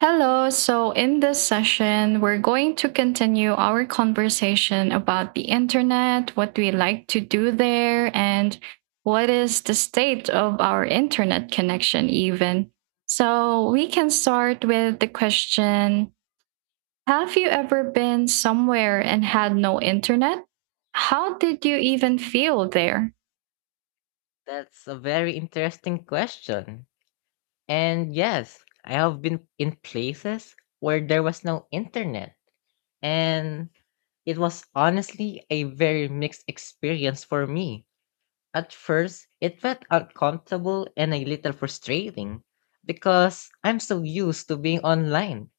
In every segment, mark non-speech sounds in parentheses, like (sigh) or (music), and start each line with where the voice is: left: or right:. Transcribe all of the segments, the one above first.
right: Hello. So, in this session, we're going to continue our conversation about the internet, what do we like to do there, and what is the state of our internet connection, even. So, we can start with the question: have you ever been somewhere and had no internet? How did you even feel there?
left: That's a very interesting question. And yes, I have been in places where there was no internet. And it was honestly a very mixed experience for me. At first, it felt uncomfortable and a little frustrating because I'm so used to being online.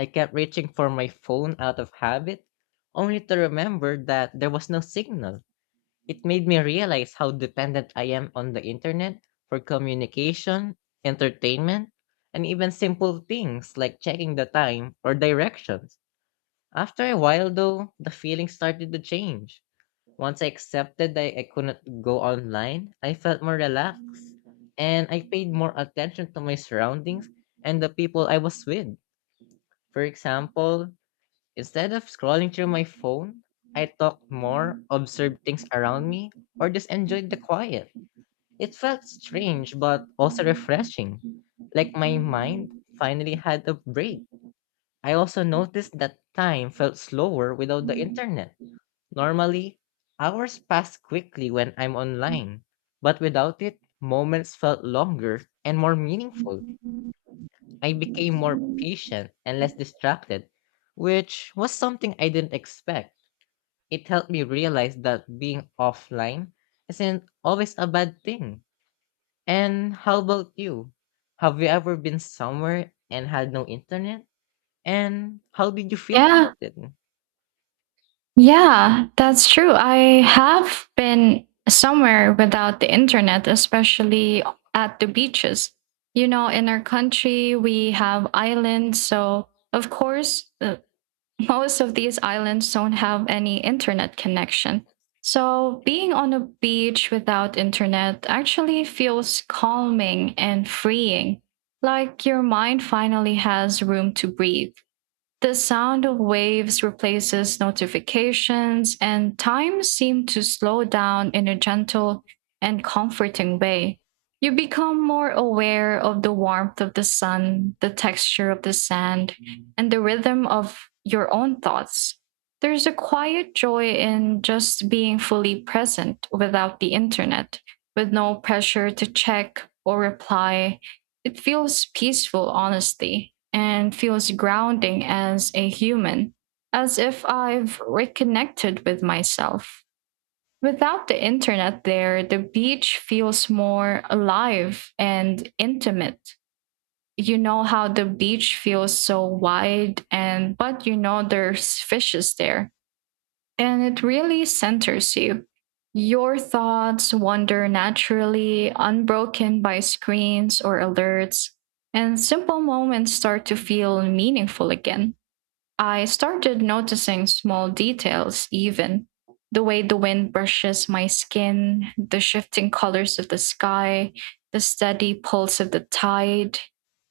left: I kept reaching for my phone out of habit, only to remember that there was no signal. It made me realize how dependent I am on the internet for communication, entertainment, and even simple things like checking the time or directions. After a while, though, the feeling started to change. Once I accepted that I couldn't go online, I felt more relaxed and I paid more attention to my surroundings and the people I was with. For example, instead of scrolling through my phone, I talked more, observed things around me, or just enjoyed the quiet. It felt strange but also refreshing, like my mind finally had a break. I also noticed that time felt slower without the internet. Normally, hours pass quickly when I'm online, but without it, moments felt longer and more meaningful. I became more patient and less distracted, which was something I didn't expect. It helped me realize that being offline isn't always a bad thing. And how about you? Have you ever been somewhere and had no internet? And how did you feel
right: Yeah.
left: about it?
right: Yeah, that's true. I have been somewhere without the internet, especially at the beaches. You know, in our country, we have islands. So, of course, most of these islands don't have any internet connection. So, being on a beach without internet actually feels calming and freeing, like your mind finally has room to breathe. The sound of waves replaces notifications, and time seems to slow down in a gentle and comforting way. You become more aware of the warmth of the sun, the texture of the sand, and the rhythm of your own thoughts. There's a quiet joy in just being fully present without the internet, with no pressure to check or reply. It feels peaceful, honestly, and feels grounding as a human, as if I've reconnected with myself. Without the internet there, the beach feels more alive and intimate. You know how the beach feels so wide, and but you know there's fishes there, and it really centers you. Your thoughts wander naturally, unbroken by screens or alerts, and simple moments start to feel meaningful again. I started noticing small details, even the way the wind brushes my skin, the shifting colors of the sky, the steady pulse of the tide.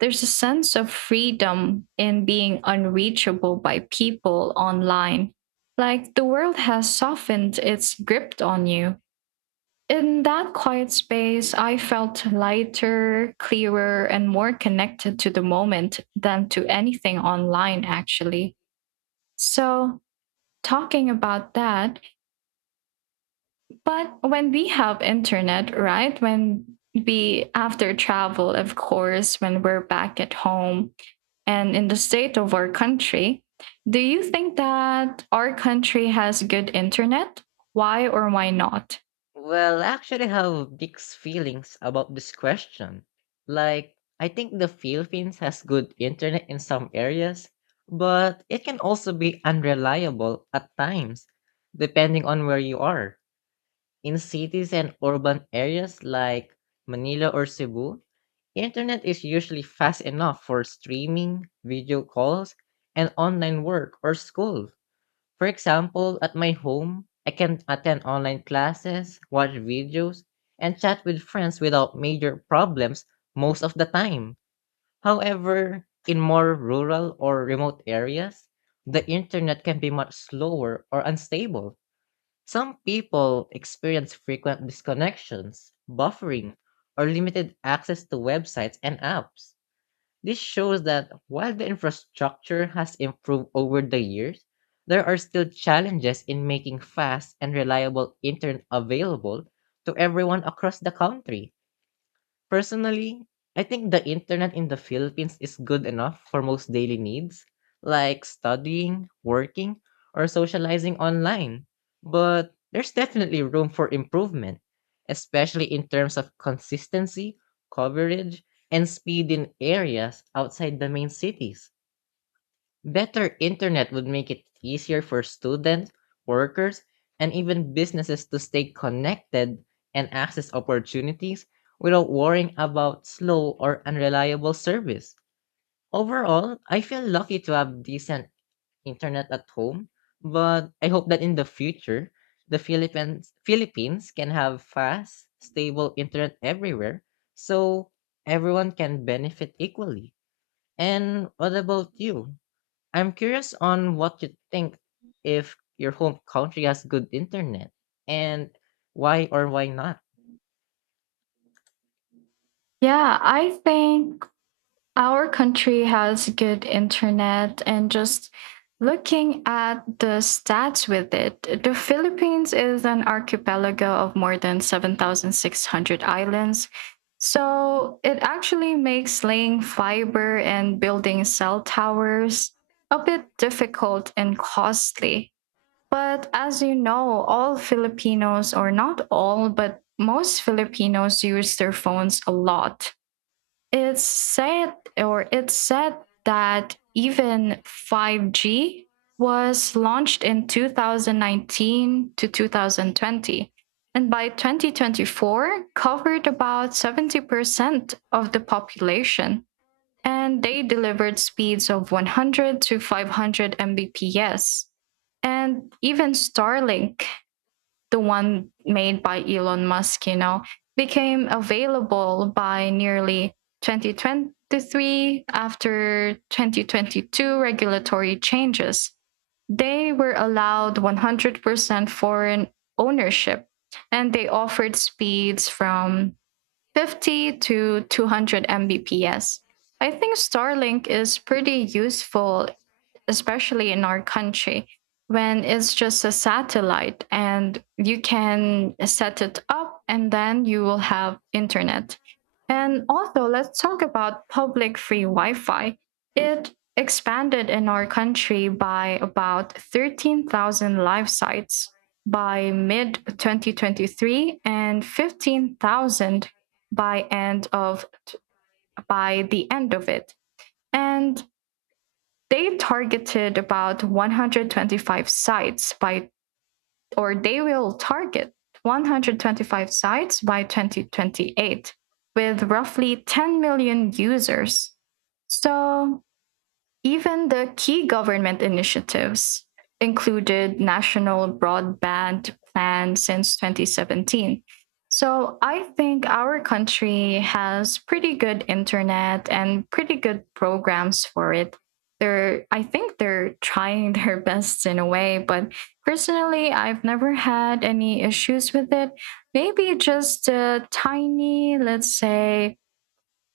right: There's a sense of freedom in being unreachable by people online, like the world has softened its grip on you. In that quiet space, I felt lighter, clearer, and more connected to the moment than to anything online, actually. So, talking about that, but when we have internet, right? When we, after travel, of course, when we're back at home and in the state of our country, do you think that our country has good internet? Why or why not?
left: Well, I actually have mixed feelings about this question. Like, I think the Philippines has good internet in some areas, but it can also be unreliable at times, depending on where you are. In cities and urban areas like Manila or Cebu, internet is usually fast enough for streaming, video calls, and online work or school. For example, at my home, I can attend online classes, watch videos, and chat with friends without major problems most of the time. However, in more rural or remote areas, the internet can be much slower or unstable. Some people experience frequent disconnections, buffering, or limited access to websites and apps. This shows that while the infrastructure has improved over the years, there are still challenges in making fast and reliable internet available to everyone across the country. Personally, I think the internet in the Philippines is good enough for most daily needs, like studying, working, or socializing online. But there's definitely room for improvement, especially in terms of consistency, coverage, and speed in areas outside the main cities. Better internet would make it easier for students, workers, and even businesses to stay connected and access opportunities without worrying about slow or unreliable service. Overall, I feel lucky to have decent internet at home, but I hope that in the future, the Philippines can have fast, stable internet everywhere so everyone can benefit equally. And what about you? I'm curious on what you think if your home country has good internet and why or why not.
right: Yeah, I think our country has good internet. And just looking at the stats with it, the Philippines is an archipelago of more than 7,600 islands, so it actually makes laying fiber and building cell towers a bit difficult and costly. But as you know, all Filipinos, or not all, but most Filipinos use their phones a lot. It's said that even 5G was launched in 2019 to 2020, and by 2024 covered about 70% of the population, and they delivered speeds of 100 to 500 mbps. And even Starlink, the one made by Elon Musk, you know, became available by nearly 2023, after 2022 regulatory changes. They were allowed 100% foreign ownership, and they offered speeds from 50 to 200 Mbps. I think Starlink is pretty useful, especially in our country, when it's just a satellite and you can set it up and then you will have internet. And also, let's talk about public free Wi Fi. It expanded in our country by about 13,000 live sites by mid 2023 and 15,000 by end of it. And they targeted about 125 sites by, or they will target, 125 sites by 2028, with roughly 10 million users. So, even the key government initiatives included national broadband plans since 2017. So I think our country has pretty good internet and pretty good programs for it. They're I think they're trying (laughs) their best in a way, but personally I've never had any issues with it. Maybe just a tiny, let's say,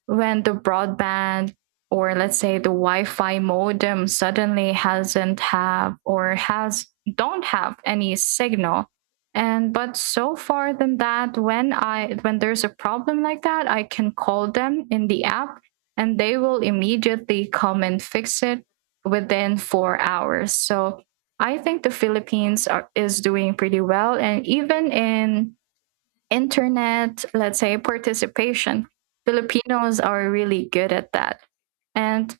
right: when the broadband, or let's say the Wi-Fi modem, suddenly has don't have any signal. And but so far than that, when there's a problem like that, I can call them in the app and they will immediately come and fix it within 4 hours. So I think the Philippines is doing pretty well. And even in internet, let's say, participation, Filipinos are really good at that. And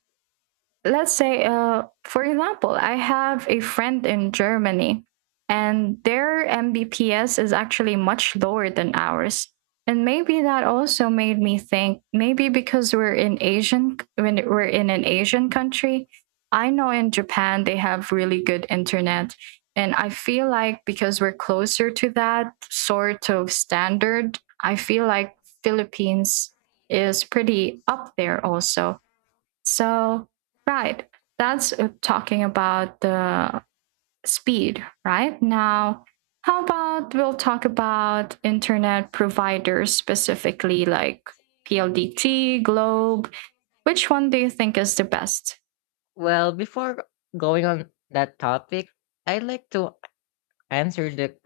right: let's say, for example, I have a friend in Germany, and their mbps is actually much lower than ours. And maybe that also made me think, maybe because we're in an Asian country. I know in Japan they have really good internet, and I feel like because we're closer to that sort of standard, I feel like Philippines is pretty up there also. So, right, that's talking about the speed, right? Now, how about we'll talk about internet providers, specifically like PLDT, Globe? Which one do you think is the best?
left: Well, before going on that topic, I'd like to answer the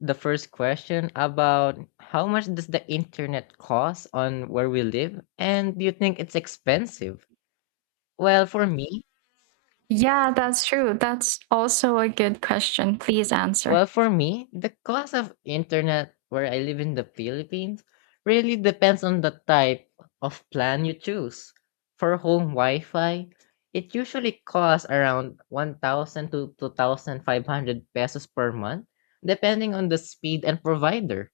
left: the first question about how much does the internet cost on where we live and do you think it's expensive? Well, for me,
right: Yeah, that's true. That's also a good question. Please answer.
left: Well, for me, the cost of internet where I live in the Philippines really depends on the type of plan you choose. For home Wi-Fi, it usually costs around 1,000 to 2,500 pesos per month, depending on the speed and provider.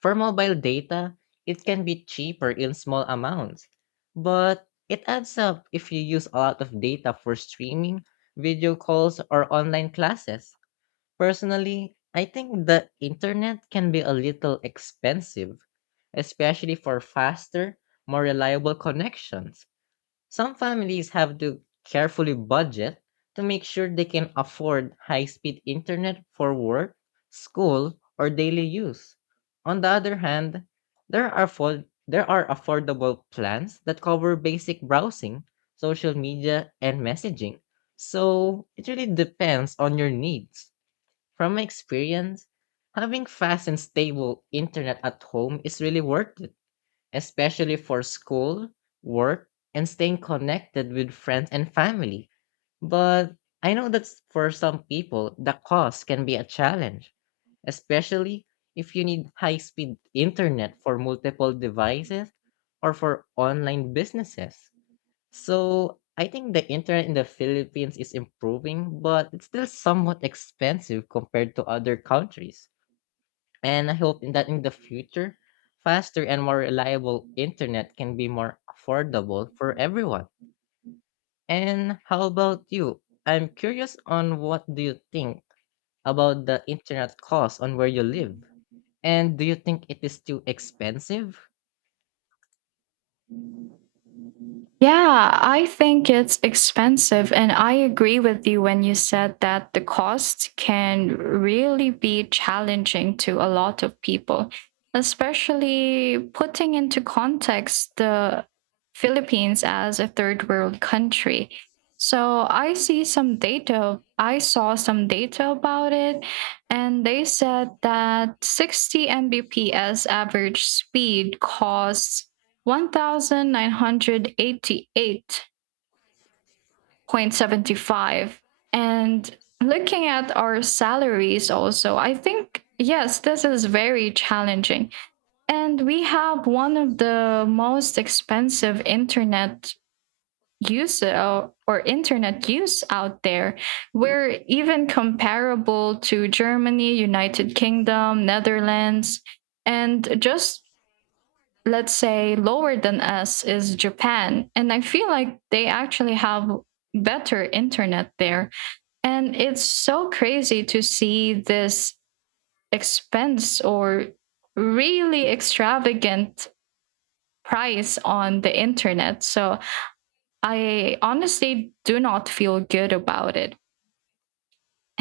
left: For mobile data, it can be cheaper in small amounts, but it adds up if you use a lot of data for streaming, video calls, or online classes. Personally, I think the internet can be a little expensive, especially for faster, more reliable connections. Some families have to carefully budget to make sure they can afford high speed internet for work, school, or daily use. On the other hand, there are affordable plans that cover basic browsing, social media, and messaging. So it really depends on your needs. From my experience, having fast and stable internet at home is really worth it, especially for school, work, and staying connected with friends and family. But I know that for some people, the cost can be a challenge, especially if you need high speed internet for multiple devices or for online businesses. So, I think the internet in the Philippines is improving, but it's still somewhat expensive compared to other countries. And I hope in the future, faster and more reliable internet can be more affordable for everyone. And how about you? I'm curious on what do you think about the internet cost on where you live? And do you think it is too expensive?
right: Yeah, I think it's expensive. And I agree with you when you said that the cost can really be challenging to a lot of people, especially putting into context the Philippines as a third world country. So I saw some data about it, and they said that 60 Mbps average speed costs 1988.75. And looking at our salaries also, I think, yes, this is very challenging. And we have one of the most expensive internet use out there. We're even comparable to Germany, United Kingdom, Netherlands, and just, let's say, lower than us is Japan. And I feel like they actually have better internet there. And it's so crazy to see this expense, or really extravagant price on the internet. So I honestly do not feel good about it.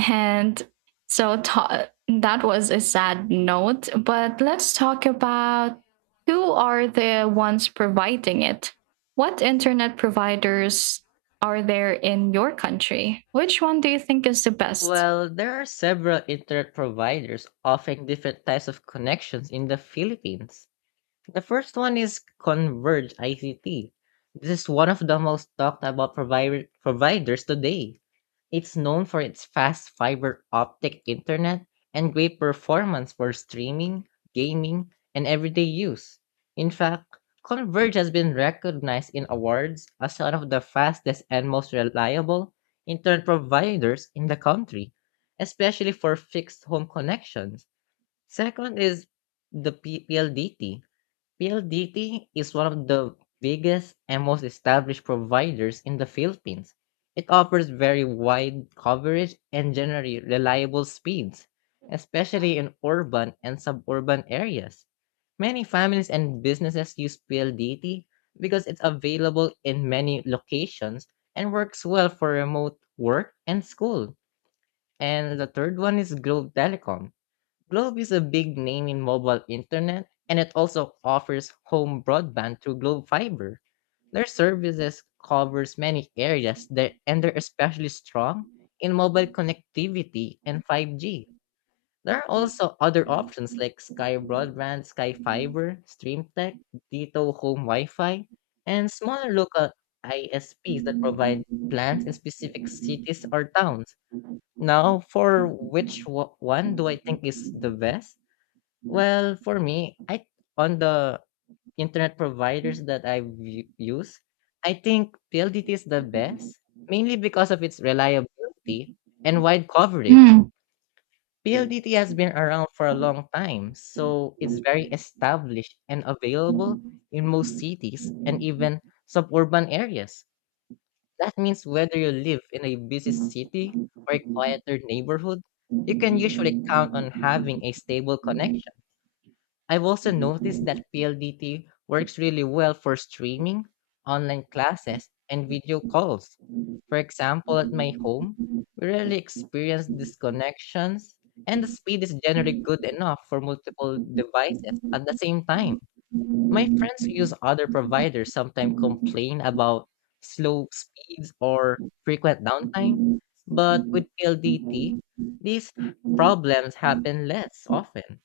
right: And so that was a sad note, but let's talk about who are the ones providing it. What internet providers are there in your country? Which one do you think is the best?
left: Well, there are several internet providers offering different types of connections in the Philippines. The first one is Converge ICT. This is one of the most talked about providers today. It's known for its fast fiber optic internet and great performance for streaming, gaming, and everyday use. In fact, Converge has been recognized in awards as one of the fastest and most reliable internet providers in the country, especially for fixed home connections. Second is the PLDT, PLDT is one of the biggest and most established providers in the Philippines. It offers very wide coverage and generally reliable speeds, especially in urban and suburban areas. Many families and businesses use PLDT because it's available in many locations and works well for remote work and school. And the third one is Globe Telecom. Globe is a big name in mobile internet and it also offers home broadband through Globe Fiber. Their services covers many areas there and they're especially strong in mobile connectivity and 5G. There are also other options like Sky Broadband, Sky Fiber, StreamTech, Dito Home Wi-Fi, and smaller local ISPs that provide plans in specific cities or towns. Now, for which one do I think is the best? Well, for me, I on the internet providers that I use, I think PLDT is the best, mainly because of its reliability and wide coverage. PLDT has been around for a long time, so it's very established and available in most cities and even suburban areas. That means whether you live in a busy city or a quieter neighborhood, you can usually count on having a stable connection. I've also noticed that PLDT works really well for streaming, online classes, and video calls. For example, at my home, we rarely experience disconnections, and the speed is generally good enough for multiple devices at the same time. My friends who use other providers sometimes
right: Hmm.
left: complain about slow speeds or frequent downtime, but with PLDT, these problems happen less often.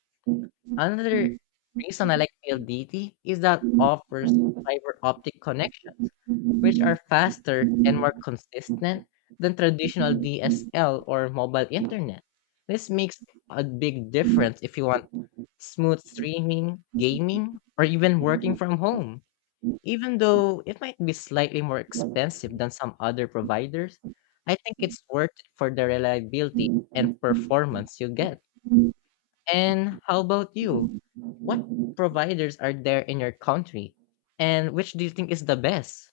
left: Another reason I like PLDT is that offers fiber optic connections, which are faster and more consistent than traditional DSL or mobile internet. This makes a big difference if you want smooth streaming, gaming, or even working from home. Even though it might be slightly more expensive than some other providers, I think it's worth it for the reliability and performance you get. And how about you? What providers are there in your country? And which do you think is the best?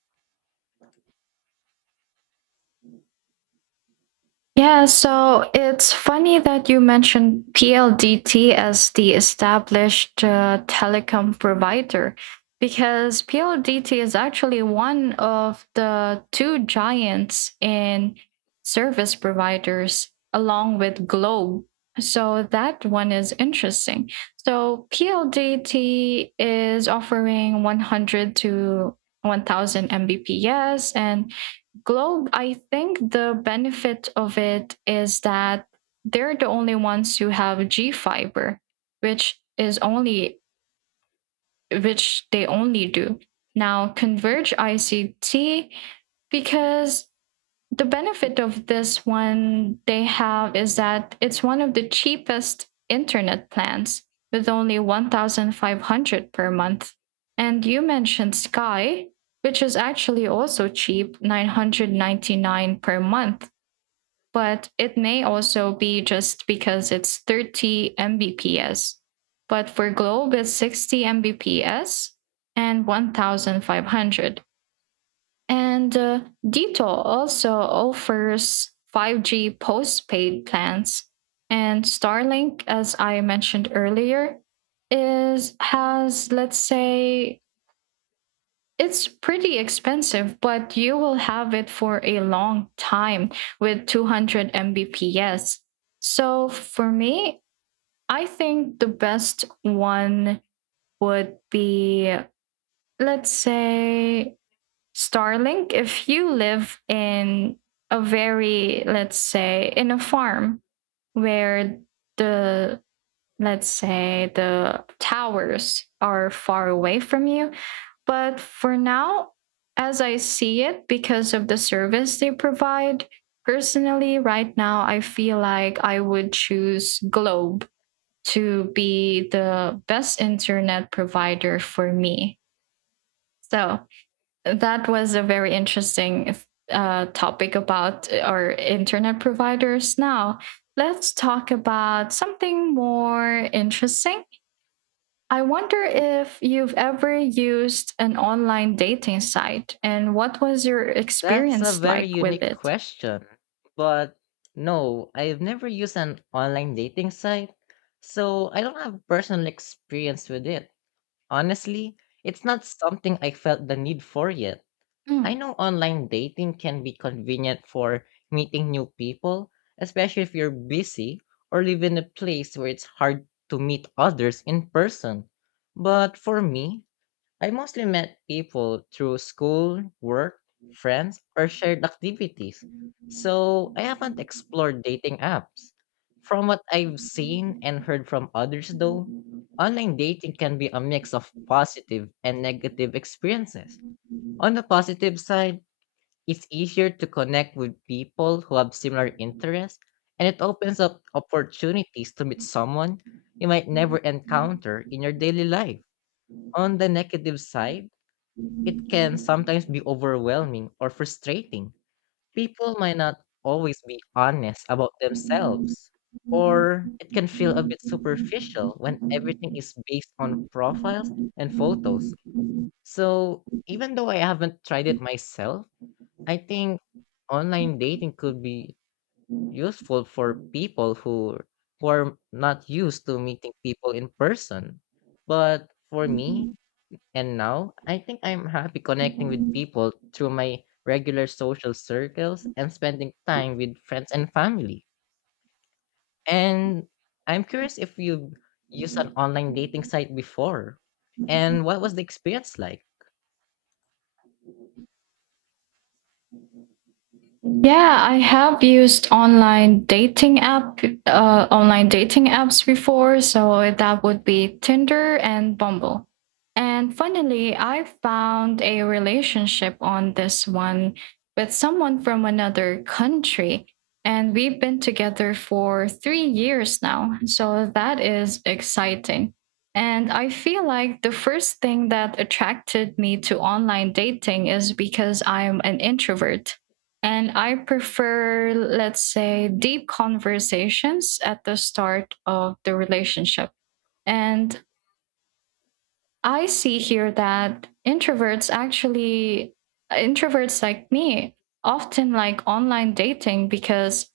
right: Yeah, so it's funny that you mentioned PLDT as the established telecom provider, because PLDT is actually one of the two giants in service providers along with Globe. So that one is interesting. So PLDT is offering 100 to 1000 Mbps. And Globe, I think the benefit of it is that they're the only ones who have G fiber, which is only which they only do. Now Converge ICT, because the benefit of this one they have is that it's one of the cheapest internet plans, with only 1500 per month. And you mentioned Sky, which is actually also cheap, 999 per month, but it may also be just because it's 30 Mbps. But for Globe, it's 60 Mbps and 1500. And Ditto also offers 5G postpaid plans. And Starlink, as I mentioned earlier, is has, let's say, it's pretty expensive, but you will have it for a long time, with 200 Mbps. So for me, I think the best one would be, let's say, Starlink, if you live in a very, let's say, in a farm where the, let's say, the towers are far away from you. But for now, as I see it, because of the service they provide, personally, right now, I feel like I would choose Globe to be the best internet provider for me. So that was a very interesting topic about our internet providers. Now, let's talk about something more interesting. I wonder if you've ever used an online dating site and what was your
left: That's a
right: experience
left: very
right: like with
left: unique
right: it?
left: question. But no, I've never used an online dating site, so I don't have personal experience with it. Honestly, it's not something I felt the need for yet. I
right: Mm.
left: know online dating can be convenient for meeting new people, especially if you're busy or live in a place where it's hard to meet others in person. But for me, I mostly met people through school, work, friends, or shared activities. So I haven't explored dating apps. From what I've seen and heard from others, though, online dating can be a mix of positive and negative experiences. On the positive side, it's easier to connect with people who have similar interests, and it opens up opportunities to meet someone you might never encounter in your daily life. On the negative side, it can sometimes be overwhelming or frustrating. People might not always be honest about themselves, or it can feel a bit superficial when everything is based on profiles and photos. So, even though I haven't tried it myself, I think online dating could be useful for people who are not used to meeting people in person. But for me and now, I think I'm happy connecting with people through my regular social circles and spending time with friends and family. And I'm curious if you used an online dating site before and what was the experience like?
right: Yeah, I have used online dating apps before, so that would be Tinder and Bumble. And finally, I found a relationship on this one with someone from another country, and we've been together for 3 years now. So that is exciting. And I feel like the first thing that attracted me to online dating is because I'm an introvert. And I prefer, let's say, deep conversations at the start of the relationship. And I see here that introverts like me often like online dating because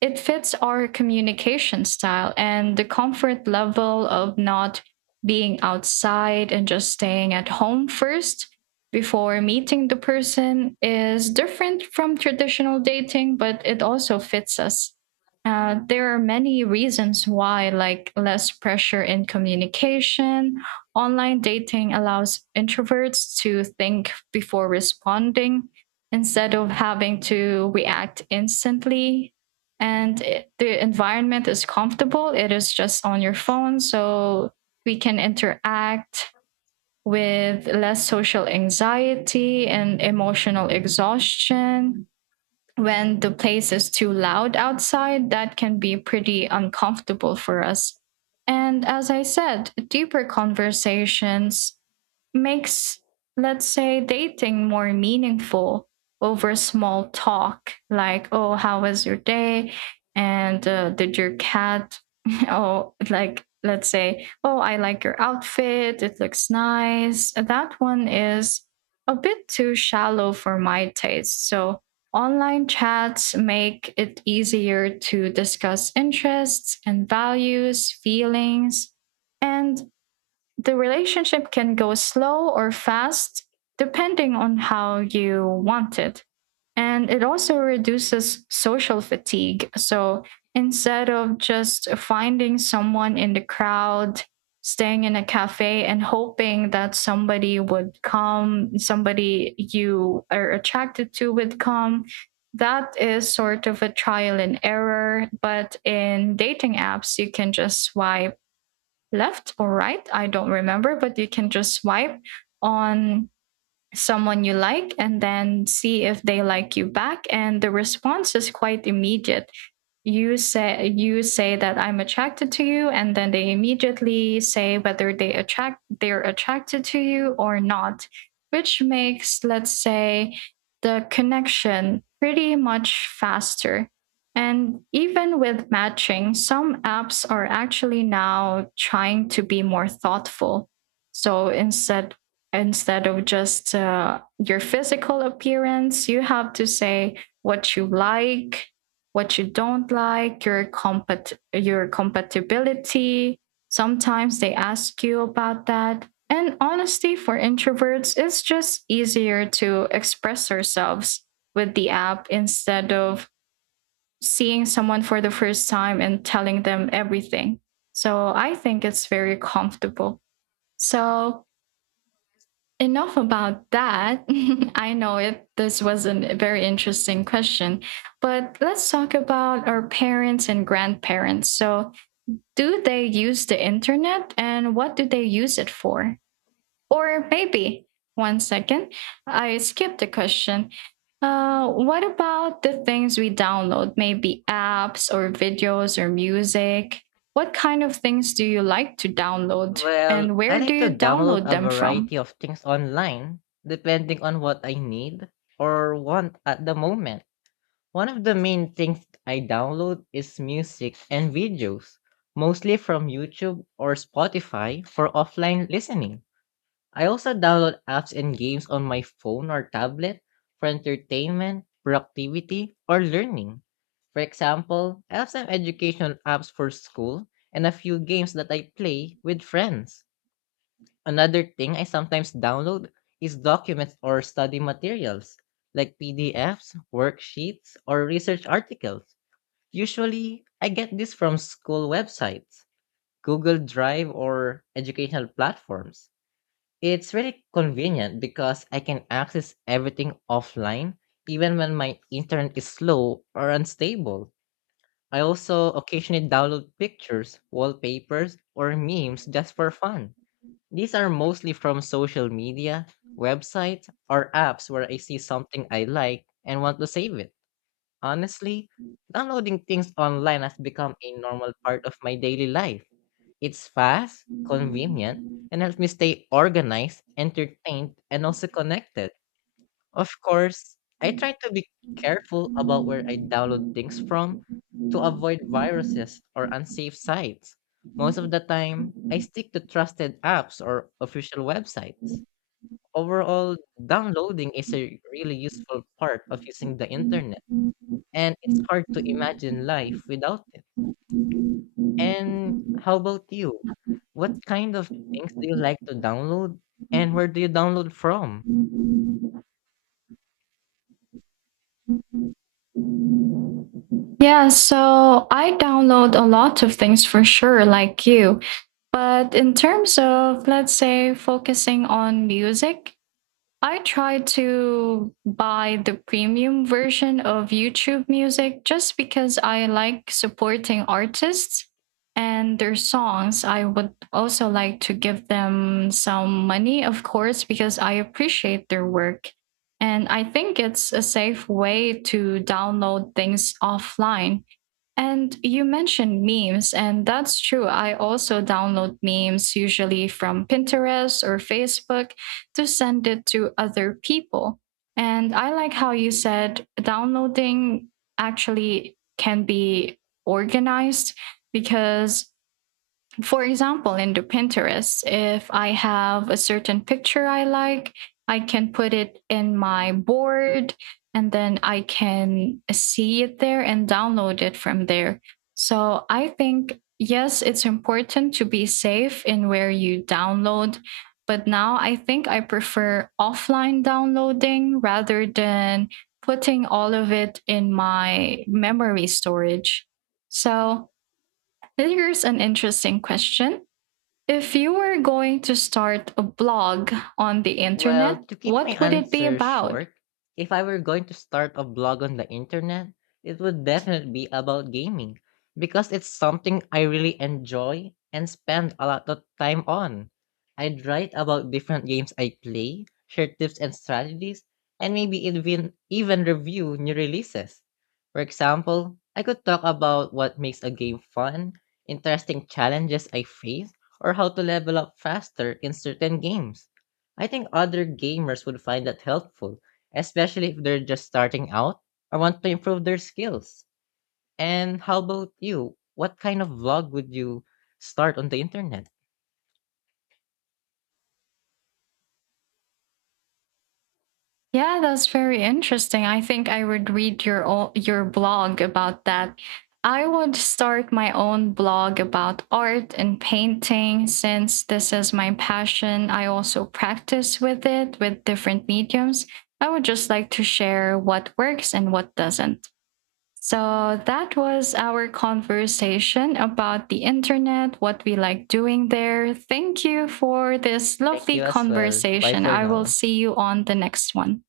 right: it fits our communication style, and the comfort level of not being outside and just staying at home first before meeting the person is different from traditional dating, but it also fits us. There are many reasons why, like less pressure in communication. Online dating allows introverts to think before responding instead of having to react instantly. The environment is comfortable, it is just on your phone. So we can interact with less social anxiety and emotional exhaustion when the place is too loud outside, that can be pretty uncomfortable for us. And as I said, deeper conversations makes, let's say, dating more meaningful over small talk, like, oh, how was your day? And did your cat, (laughs) oh, like, let's say, oh, I like your outfit, it looks nice. That one is a bit too shallow for my taste. So, online chats make it easier to discuss interests and values, feelings, and the relationship can go slow or fast depending on how you want it. And it also reduces social fatigue. So instead of just finding someone in the crowd, staying in a cafe and hoping that somebody would come, somebody you are attracted to would come, that is sort of a trial and error. But in dating apps, you can just swipe left or right. I don't remember, but you can just swipe on someone you like and then see if they like you back. And the response is quite immediate. You say that I'm attracted to you, and then they immediately say whether they're attracted to you or not, which makes, let's say, the connection pretty much faster. And even with matching, some apps are actually now trying to be more thoughtful. So instead of just your physical appearance, you have to say what you like, what you don't like, your compatibility. Sometimes they ask you about that. And honestly, for introverts, it's just easier to express ourselves with the app instead of seeing someone for the first time and telling them everything. So I think it's very comfortable. So, enough about that. (laughs) I know it. This was a very interesting question, but let's talk about our parents and grandparents. So, do they use the internet and what do they use it for? Or maybe, one second, I skipped the question. What about the things we download, maybe apps or videos or music? What kind of things do you like to download,
left: Well,
right: and
left: I
right: where do
left: like to
right: you
left: download
right: download
left: a
right: them from?
left: variety of things online, depending on what I need or want at the moment. One of the main things I download is music and videos, mostly from YouTube or Spotify for offline listening. I also download apps and games on my phone or tablet for entertainment, productivity, or learning. For example, I have some educational apps for school and a few games that I play with friends. Another thing I sometimes download is documents or study materials, like PDFs, worksheets, or research articles. Usually, I get this from school websites, Google Drive, or educational platforms. It's really convenient because I can access everything offline, even when my internet is slow or unstable. I also occasionally download pictures, wallpapers, or memes just for fun. These are mostly from social media, websites, or apps where I see something I like and want to save it. Honestly, downloading things online has become a normal part of my daily life. It's fast, convenient, and helps me stay organized, entertained, and also connected. Of course, I try to be careful about where I download things from to avoid viruses or unsafe sites. Most of the time, I stick to trusted apps or official websites. Overall, downloading is a really useful part of using the internet, and it's hard to imagine life without it. And how about you? What kind of things do you like to download, and where do you download from?
right: Yeah, so I download a lot of things, for sure, like you. But in terms of, let's say, focusing on music, I try to buy the premium version of YouTube Music, just because I like supporting artists and their songs. I would also like to give them some money, of course, because I appreciate their work. And I think it's a safe way to download things offline. And you mentioned memes, and that's true. I also download memes, usually from Pinterest or Facebook, to send it to other people. And I like how you said downloading actually can be organized, because for example, in the Pinterest, if I have a certain picture I like, I can put it in my board, and then I can see it there and download it from there. So I think, yes, it's important to be safe in where you download. But now I think I prefer offline downloading rather than putting all of it in my memory storage. So, here's an interesting question. If you were going to start a blog on the
left: Well,
right: internet,
left: to keep my
right: what would it be
left: answer
right: about?
left: short, if I were going to start a blog on the internet, it would definitely be about gaming because it's something I really enjoy and spend a lot of time on. I'd write about different games I play, share tips and strategies, and maybe even review new releases. For example, I could talk about what makes a game fun, interesting challenges I face, or how to level up faster in certain games. I think other gamers would find that helpful, especially if they're just starting out or want to improve their skills. And how about you? What kind of vlog would you start on the internet?
right: Yeah, that's very interesting. I think I would read your your blog about that. I would start my own blog about art and painting, since this is my passion. I also practice with it with different mediums. I would just like to share what works and what doesn't. So that was our conversation about the internet, what we like doing there. Thank you for this
left: Thank
right: lovely
left: you as well. Bye
right: conversation.
left: for
right: I will
left: now.
right: see you on the next one.